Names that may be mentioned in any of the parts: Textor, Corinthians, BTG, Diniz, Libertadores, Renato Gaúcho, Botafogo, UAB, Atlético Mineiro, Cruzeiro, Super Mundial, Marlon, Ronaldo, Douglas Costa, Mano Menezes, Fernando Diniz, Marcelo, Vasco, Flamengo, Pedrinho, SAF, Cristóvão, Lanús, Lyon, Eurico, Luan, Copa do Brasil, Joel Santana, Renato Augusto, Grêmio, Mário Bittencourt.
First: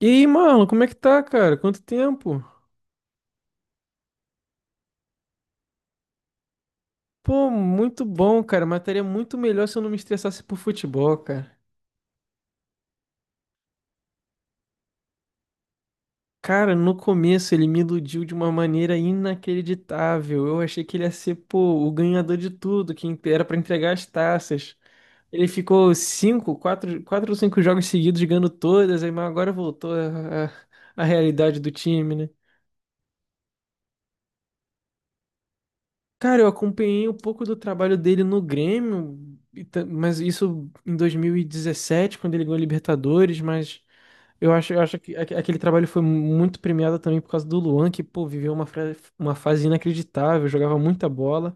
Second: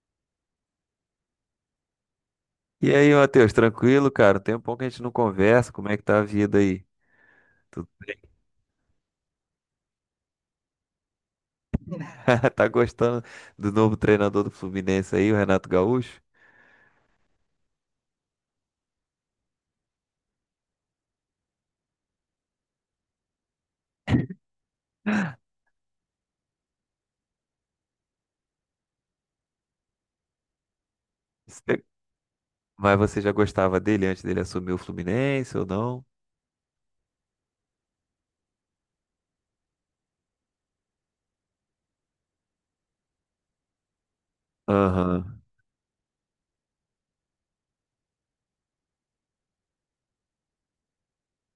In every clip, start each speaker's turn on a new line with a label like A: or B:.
A: E aí, Marlon, como é que tá, cara? Quanto tempo?
B: E aí, Matheus, tranquilo, cara? Tem um pouco que a gente não conversa. Como é que tá a vida aí?
A: Pô,
B: Tu
A: muito bom, cara. Mas muito melhor se eu não me estressasse por futebol, cara.
B: tá gostando do novo treinador do Fluminense aí, o Renato Gaúcho?
A: Cara, no começo ele me iludiu de uma maneira inacreditável. Eu achei que ele ia ser, pô, o ganhador de tudo, que era pra entregar as taças. Ele ficou cinco, quatro, quatro ou cinco jogos seguidos ganhando todas, aí mas agora voltou a, a realidade do
B: Você-
A: time, né?
B: Mas você já gostava dele antes dele assumir o Fluminense ou não?
A: Cara, eu acompanhei um pouco do trabalho dele no Grêmio, mas isso em 2017 quando ele ganhou a Libertadores, mas eu acho que aque-
B: Aham.
A: aquele trabalho foi muito premiado também por causa do Luan, que, pô, viveu uma fase inacreditável, jogava muita bola.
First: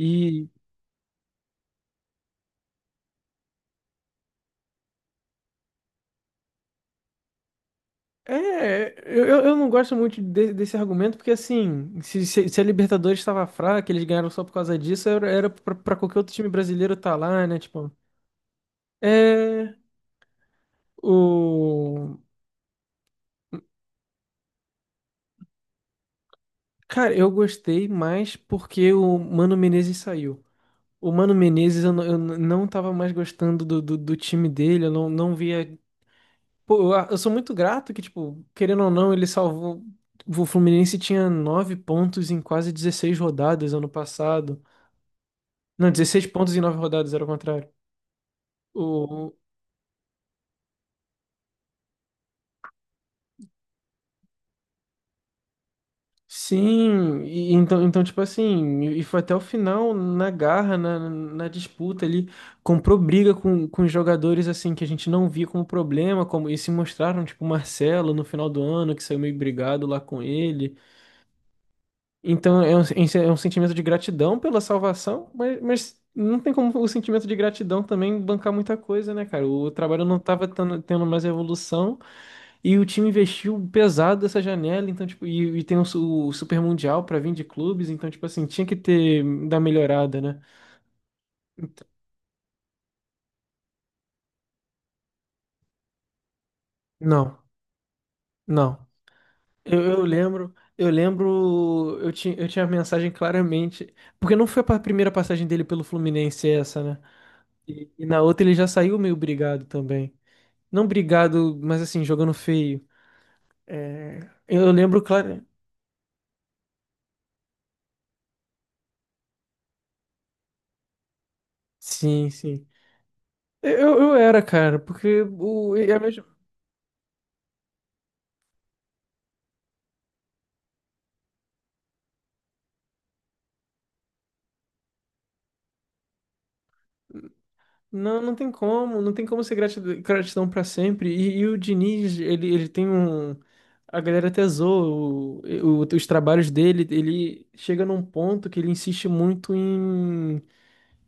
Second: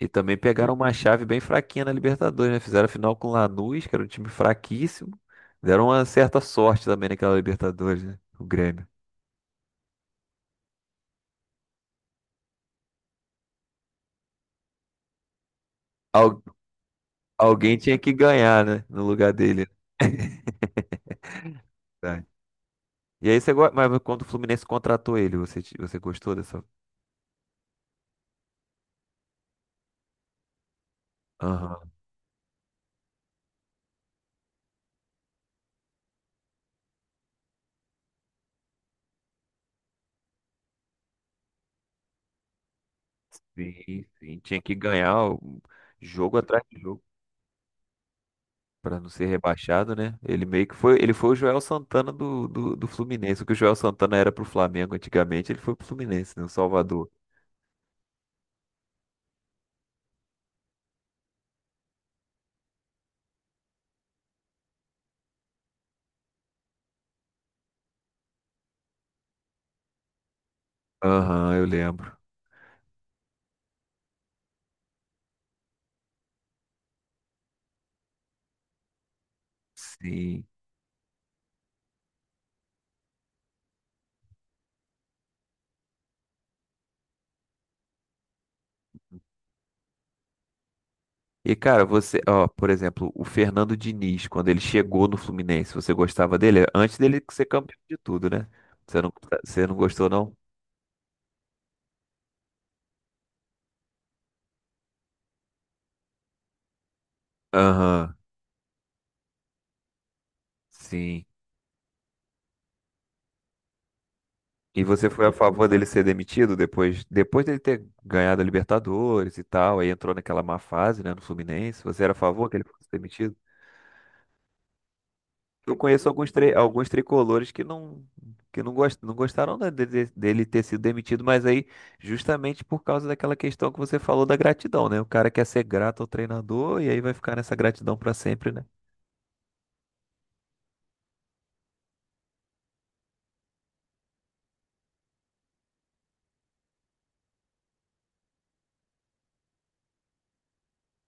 B: E também pegaram uma chave bem fraquinha na Libertadores, né? Fizeram a final com o Lanús, que era um time fraquíssimo. Deram uma certa sorte também naquela Libertadores, né? O Grêmio.
A: eu não gosto muito desse argumento, porque assim, se, se a Libertadores estava fraca, eles ganharam só por causa disso, era pra qualquer outro
B: Al-
A: time brasileiro estar lá, né?
B: Alguém
A: Tipo,
B: tinha que ganhar, né? No lugar dele.
A: é. O...
B: E aí você gosta, mas quando o Fluminense contratou ele, você, você gostou dessa?
A: Cara, eu gostei mais porque o Mano Menezes saiu. O Mano Menezes,
B: Aham.
A: não eu não tava mais gostando do time dele, eu não via. Pô, eu sou muito grato que, tipo, querendo ou não, ele salvou. O Fluminense tinha nove pontos em quase 16 rodadas ano
B: Sim, sim. Tinha
A: passado.
B: que ganhar
A: Não, 16
B: jogo
A: pontos em
B: atrás
A: nove
B: de jogo
A: rodadas, era o contrário.
B: para não ser
A: O,
B: rebaixado, né? Ele meio que foi, ele foi o Joel Santana do Fluminense. O que o Joel Santana era pro Flamengo antigamente, ele foi pro Fluminense, né? O Salvador.
A: Sim, então, tipo assim, e foi até o final na garra, na, na disputa ali, comprou briga com os jogadores, assim, que a gente não via como problema, como, e se mostraram, tipo, o Marcelo no final do ano, que saiu meio brigado lá com ele.
B: Aham, eu lembro.
A: Então, é um sentimento de gratidão pela salvação, mas não tem como o sentimento de gratidão também bancar muita coisa, né, cara? O trabalho não tava
B: Sim.
A: tendo mais evolução, e o time investiu pesado nessa janela, então, tipo, e tem o Super Mundial pra vir de clubes, então, tipo assim, tinha que ter da melhorada, né?
B: E cara, você, ó, por exemplo, o Fernando Diniz, quando ele chegou no Fluminense, você gostava dele? Antes dele
A: Não,
B: ser campeão de tudo, né?
A: não.
B: Você não, você não
A: Eu, eu
B: gostou, não?
A: lembro, eu lembro, eu tinha a mensagem claramente, porque não foi a primeira passagem dele pelo Fluminense essa, né? E
B: Aham,
A: na outra ele já saiu meio brigado também. Não
B: sim.
A: brigado, mas assim, jogando feio. É, eu
B: E
A: lembro
B: você foi a
A: claro.
B: favor dele ser demitido depois dele ter ganhado a Libertadores e tal, aí entrou naquela má fase, né, no Fluminense. Você era a
A: Sim,
B: favor que ele
A: sim.
B: fosse demitido?
A: Eu era, cara, porque
B: Eu
A: é a
B: conheço
A: mesma.
B: alguns, alguns tricolores que não gostaram dele ter sido demitido, mas aí justamente por causa daquela questão que você falou da gratidão, né? O cara quer ser grato ao treinador e aí vai ficar nessa gratidão pra
A: Não, não tem
B: sempre, né?
A: como, não tem como ser gratidão pra sempre. E o Diniz, ele tem um. A galera até zoa os trabalhos dele. Ele chega num ponto que ele insiste muito em,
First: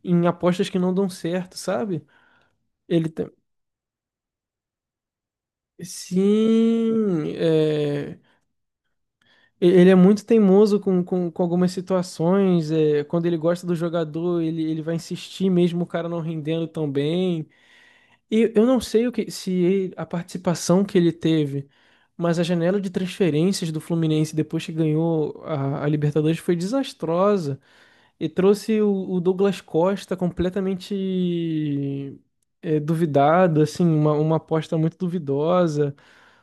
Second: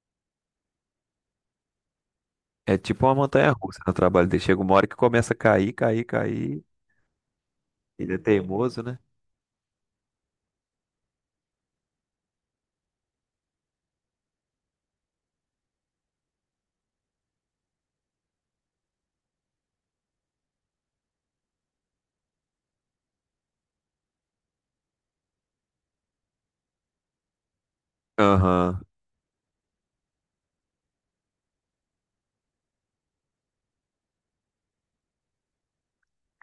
A: em apostas que não dão certo, sabe?
B: É tipo
A: Ele
B: uma
A: tem-
B: montanha-russa no trabalho dele. Chega uma hora que começa a cair, cair, cair.
A: Sim,
B: Ele é teimoso, né?
A: ele é muito teimoso com algumas situações. É, quando ele gosta do jogador, ele vai insistir mesmo o cara não rendendo tão bem. E eu não sei o que, se ele- a participação que ele teve, mas a janela de transferências do Fluminense depois que ganhou a Libertadores foi desastrosa e
B: Aham.
A: trouxe o Douglas Costa completamente duvidado, assim, uma aposta muito duvidosa.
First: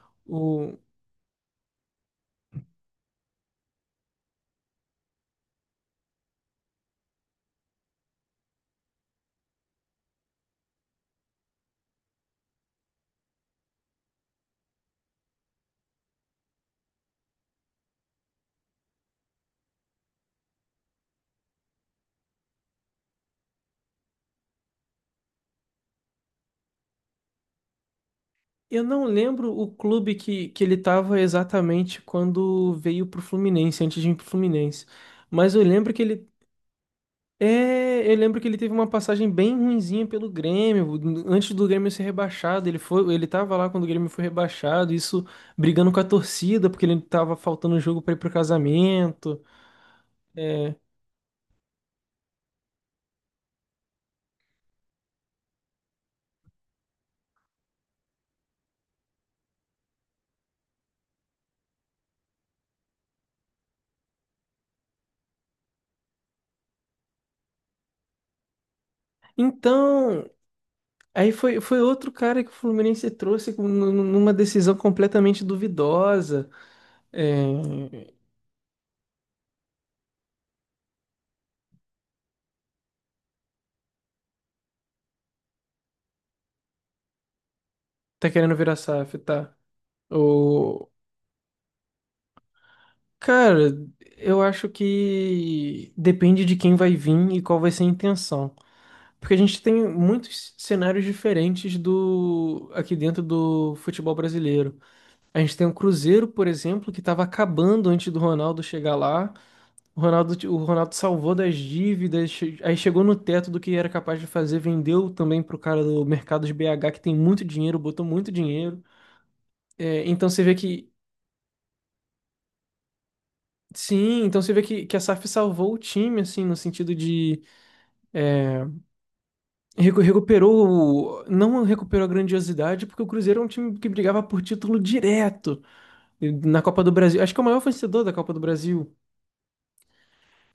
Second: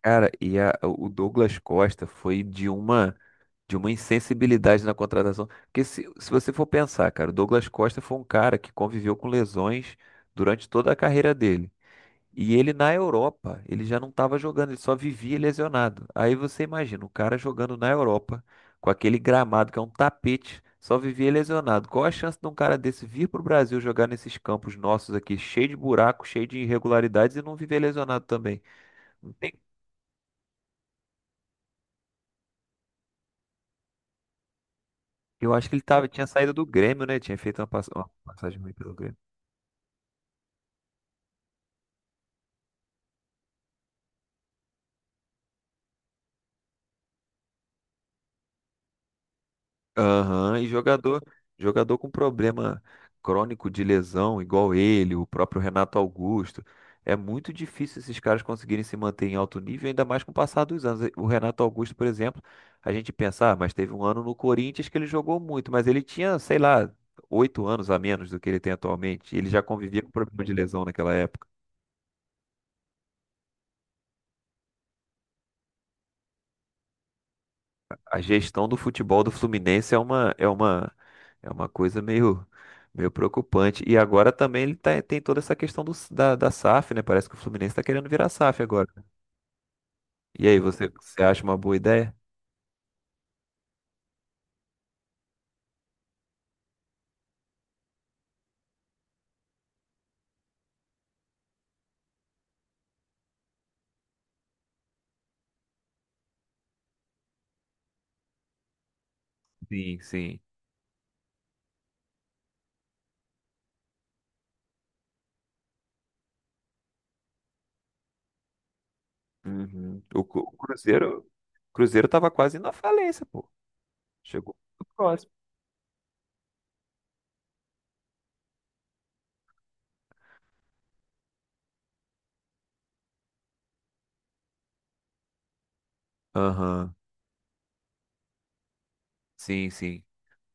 B: Cara,
A: O,
B: o Douglas Costa foi de uma insensibilidade na contratação. Porque se você for pensar, cara, o Douglas Costa foi um cara que conviveu com lesões durante toda a carreira dele. E ele na Europa, ele já não estava jogando, ele só vivia lesionado. Aí você imagina, o cara jogando na Europa, com aquele gramado que é um tapete, só vivia lesionado. Qual a chance de um cara desse vir para o Brasil jogar nesses campos nossos aqui, cheio de buracos, cheio de irregularidades e não viver lesionado também?
A: eu não lembro o clube que ele estava exatamente quando veio pro Fluminense, antes de ir pro Fluminense.
B: Eu
A: Mas eu
B: acho que ele
A: lembro que
B: tava, tinha
A: ele
B: saído do Grêmio, né? Tinha feito
A: É,
B: uma
A: eu lembro que ele
B: passagem
A: teve
B: ruim
A: uma
B: pelo Grêmio.
A: passagem bem ruinzinha pelo Grêmio, antes do Grêmio ser rebaixado, ele tava lá quando o Grêmio foi rebaixado, isso brigando com a torcida, porque ele tava faltando jogo pra ir pro casamento.
B: Aham, e
A: É.
B: jogador, jogador com problema crônico de lesão, igual ele, o próprio Renato Augusto. É muito difícil esses caras conseguirem se manter em alto nível, ainda mais com o passar dos anos. O Renato Augusto, por exemplo, a gente pensa, ah, mas teve um ano no Corinthians que ele jogou muito, mas ele tinha, sei lá, 8 anos a menos do que ele tem atualmente. Ele já convivia com
A: Então,
B: problema de lesão naquela
A: aí
B: época.
A: foi outro cara que o Fluminense trouxe numa decisão completamente duvidosa. É,
B: A gestão do futebol do Fluminense é uma é uma coisa meio preocupante. E agora também ele tem toda essa questão da SAF, né? Parece que o Fluminense está querendo virar
A: tá querendo
B: SAF
A: virar
B: agora.
A: SAF, tá?
B: E aí,
A: O
B: você, você acha uma boa ideia?
A: cara, eu acho que depende de quem vai vir e qual vai ser a intenção. Porque a gente tem muitos cenários diferentes do aqui dentro do futebol brasileiro. A gente tem o Cruzeiro, por exemplo, que estava acabando antes do Ronaldo chegar lá.
B: Sim,
A: O
B: sim.
A: Ronaldo, o Ronaldo salvou das dívidas, aí chegou no teto do que era capaz de fazer, vendeu também pro cara do mercado de BH, que tem muito dinheiro, botou muito dinheiro. É,
B: Uhum. O,
A: então você
B: Cru-
A: vê
B: o
A: que.
B: Cruzeiro o Cruzeiro tava quase na falência, pô.
A: Sim, então você
B: Chegou
A: vê que,
B: muito
A: que a SAF
B: próximo.
A: salvou o time, assim, no sentido. Recuperou, não recuperou a grandiosidade, porque o Cruzeiro é um time que brigava por título direto na Copa do
B: Aham.
A: Brasil. Acho que é o maior vencedor da Copa do Brasil.
B: Sim, sim.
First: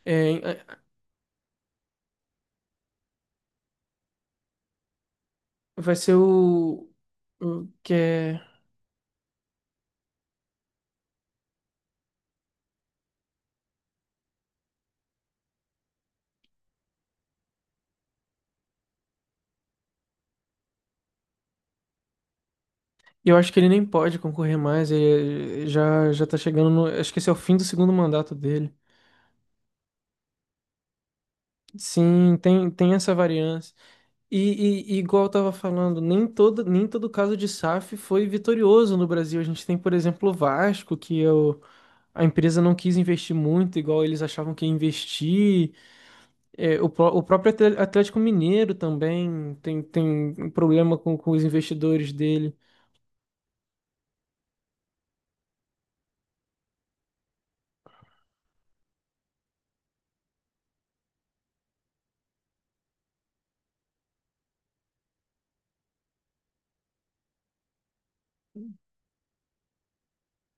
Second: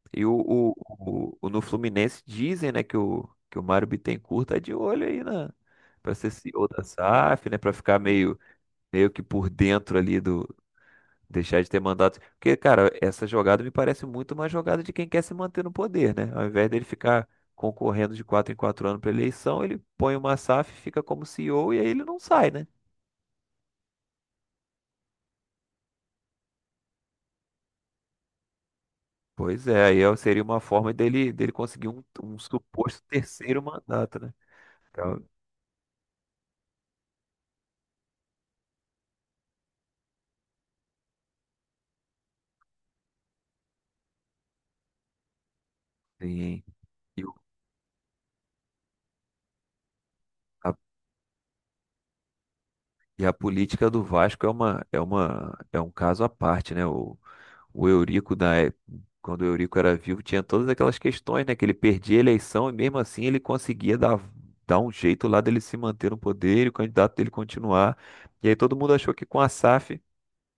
A: É,
B: E o, o,
A: é,
B: no Fluminense dizem, né, que o Mário Bittencourt tá de olho aí na
A: vai ser
B: para ser CEO da
A: o,
B: SAF, né,
A: o
B: para
A: que
B: ficar meio
A: é.
B: meio que por dentro ali do deixar de ter mandato. Porque, cara, essa jogada me parece muito uma jogada de quem quer se manter no poder, né? Ao invés dele, ficar concorrendo de quatro em quatro anos para eleição, ele põe uma SAF, fica como CEO e O e aí ele não sai, né?
A: Eu acho que ele nem pode concorrer mais. Ele já tá chegando no. Acho que esse é o fim do segundo mandato dele.
B: Pois é, aí seria uma forma dele conseguir um,
A: Sim,
B: um
A: tem
B: suposto
A: essa
B: terceiro
A: variância.
B: mandato, né?
A: E igual
B: Então,
A: eu tava falando, nem todo caso de SAF foi vitorioso no Brasil. A gente tem, por exemplo, o Vasco. Que é o A empresa não quis investir muito, igual eles achavam que ia investir.
B: sim.
A: É, o, pró- o
B: E, o-
A: próprio Atlético Mineiro também tem um
B: a,
A: problema com os investidores dele.
B: e a política do Vasco é um caso à parte, né? O Eurico, na época, quando o Eurico era vivo, tinha todas aquelas questões, né? Que ele perdia a eleição e mesmo assim ele conseguia dar um jeito lá dele se manter no poder e o candidato dele continuar. E aí todo mundo achou que com a SAF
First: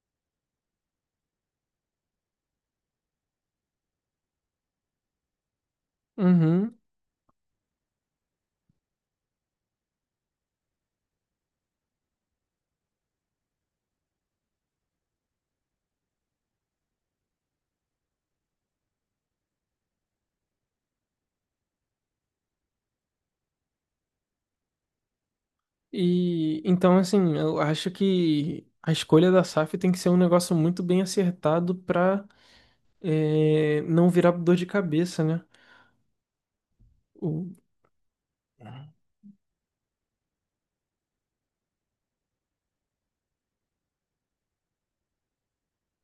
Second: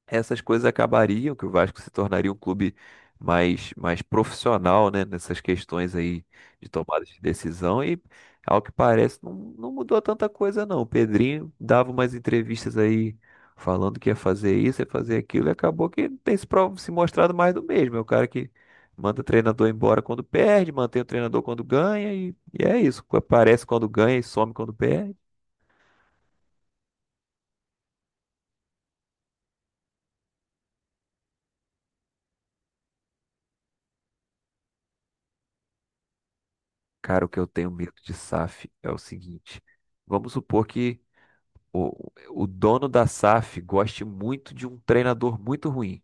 B: essas coisas acabariam, que o Vasco se tornaria um clube mais profissional, né, nessas questões aí de
A: Uhum.
B: tomada de decisão e, ao que parece, não mudou tanta coisa não. O Pedrinho dava umas entrevistas aí falando que ia fazer isso, ia fazer aquilo e acabou que tem se mostrado mais do mesmo. É o cara que manda o treinador embora quando perde, mantém o treinador quando ganha e é isso. Aparece quando ganha e some quando perde.
A: E então, assim, eu acho que a escolha da SAF tem que ser um negócio muito bem acertado para não virar dor de cabeça, né?
B: Cara, o que
A: O,
B: eu tenho medo de SAF é o seguinte. Vamos supor que o dono da SAF goste muito de um treinador muito ruim.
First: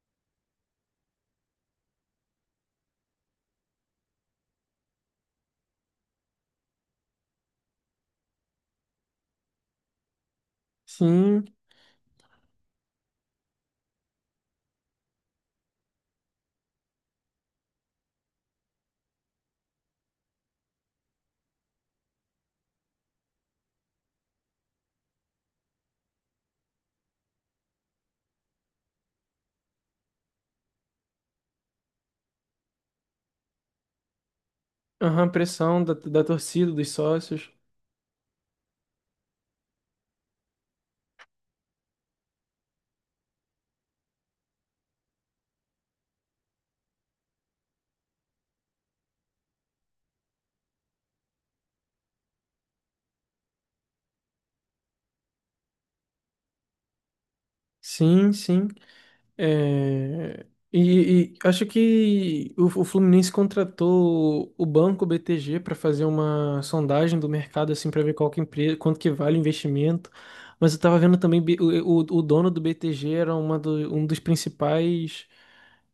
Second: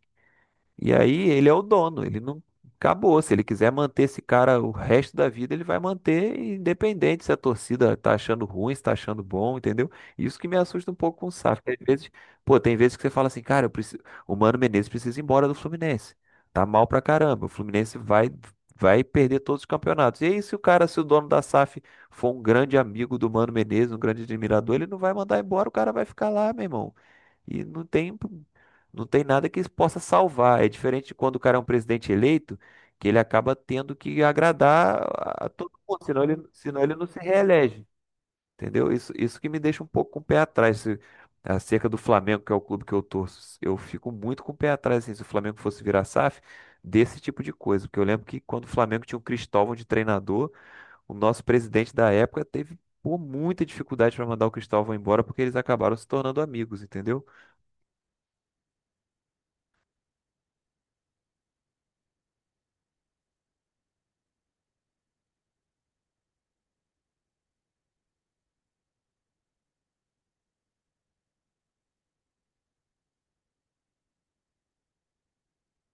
B: E aí ele é o dono, ele não acabou. Se ele quiser manter esse cara o resto da vida, ele vai manter independente se a torcida tá achando ruim, se tá achando bom, entendeu? Isso que me assusta um pouco com o
A: sim,
B: SAF. Porque às vezes, pô, tem vezes que você fala assim, cara, o Mano Menezes precisa ir embora do Fluminense. Tá mal pra caramba. O Fluminense vai perder todos os campeonatos. E aí, se o cara, se o dono da SAF for um grande amigo do Mano Menezes, um grande admirador, ele não vai mandar embora, o cara vai ficar lá, meu irmão. E não tem nada que isso possa salvar. É diferente de quando o cara é um presidente eleito, que ele acaba tendo que agradar
A: aham,
B: a todo
A: pressão da,
B: mundo, senão
A: da
B: ele,
A: torcida,
B: senão
A: dos
B: ele não se
A: sócios.
B: reelege. Entendeu? Isso que me deixa um pouco com o pé atrás. Acerca do Flamengo, que é o clube que eu torço, eu fico muito com o pé atrás assim, se o Flamengo fosse virar SAF, desse tipo de coisa. Porque eu lembro que quando o Flamengo tinha o Cristóvão de treinador, o nosso presidente da época teve pô, muita dificuldade para mandar o Cristóvão embora porque eles acabaram se tornando amigos, entendeu?
A: Sim, sim. É, e acho que o Fluminense contratou o banco BTG para fazer uma sondagem do mercado assim para ver qual que empresa, quanto que vale o investimento. Mas eu estava vendo também o dono do BTG era um dos principais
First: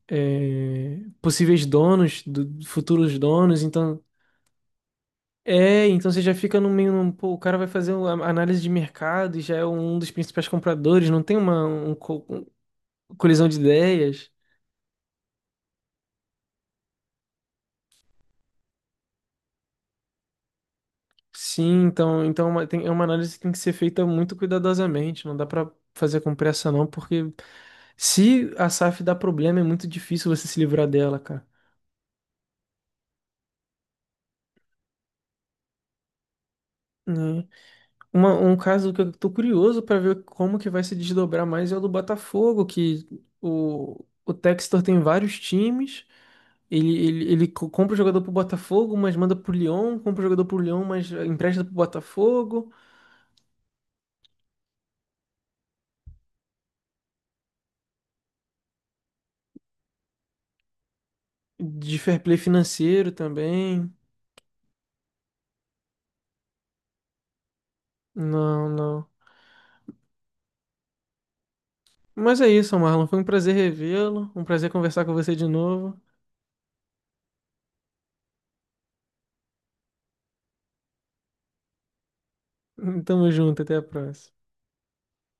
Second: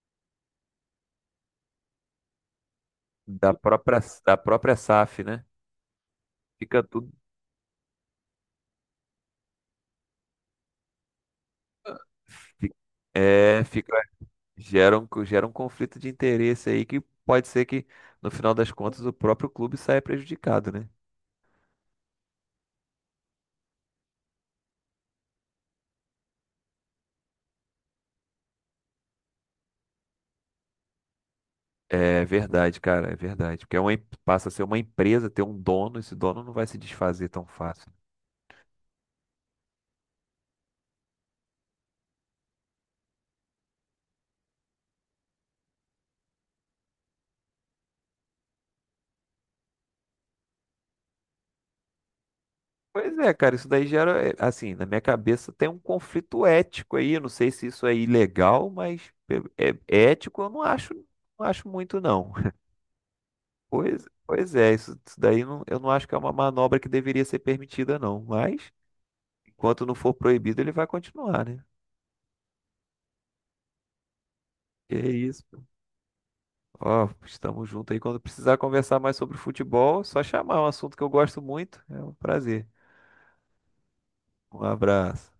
A: possíveis donos, futuros
B: da
A: donos. Então
B: própria, da própria SAF, né?
A: então você já fica no
B: Fica
A: meio,
B: tudo.
A: pô, o cara vai fazer uma análise de mercado e já é um dos principais compradores. Não tem uma
B: fi-
A: colisão de
B: É, fica,
A: ideias.
B: gera um conflito de interesse aí que pode ser que, no final das contas, o próprio clube saia prejudicado, né?
A: Sim, então é uma análise que tem que ser feita muito cuidadosamente, não dá para fazer com pressa não, porque se a SAF dá problema, é muito difícil você se livrar dela, cara,
B: É verdade, cara, é verdade. Porque é uma, passa a ser uma empresa, ter um dono, esse dono não vai se desfazer
A: né?
B: tão fácil.
A: Um caso que eu tô curioso para ver como que vai se desdobrar mais é o do Botafogo, que o Textor tem vários times, compra o jogador pro Botafogo, mas manda pro Lyon, compra o jogador pro Lyon, mas empresta pro Botafogo,
B: Pois é, cara, isso daí gera, é, assim, na minha cabeça tem um conflito ético aí. Eu não sei se isso é ilegal, mas é ético eu não acho, não acho
A: de
B: muito,
A: fair
B: não.
A: play financeiro também.
B: Pois é, isso daí eu não acho que é uma manobra que deveria ser permitida, não.
A: Não,
B: Mas,
A: não.
B: enquanto não for proibido, ele vai continuar, né?
A: Mas é isso, Marlon. Foi um prazer revê-lo, um prazer
B: Que
A: conversar
B: é
A: com você
B: isso.
A: de
B: Pô.
A: novo.
B: Ó, estamos juntos aí. Quando precisar conversar mais sobre futebol, é só chamar, é um assunto que eu gosto muito. É um prazer.
A: Tamo junto, até a próxima.
B: Um abraço.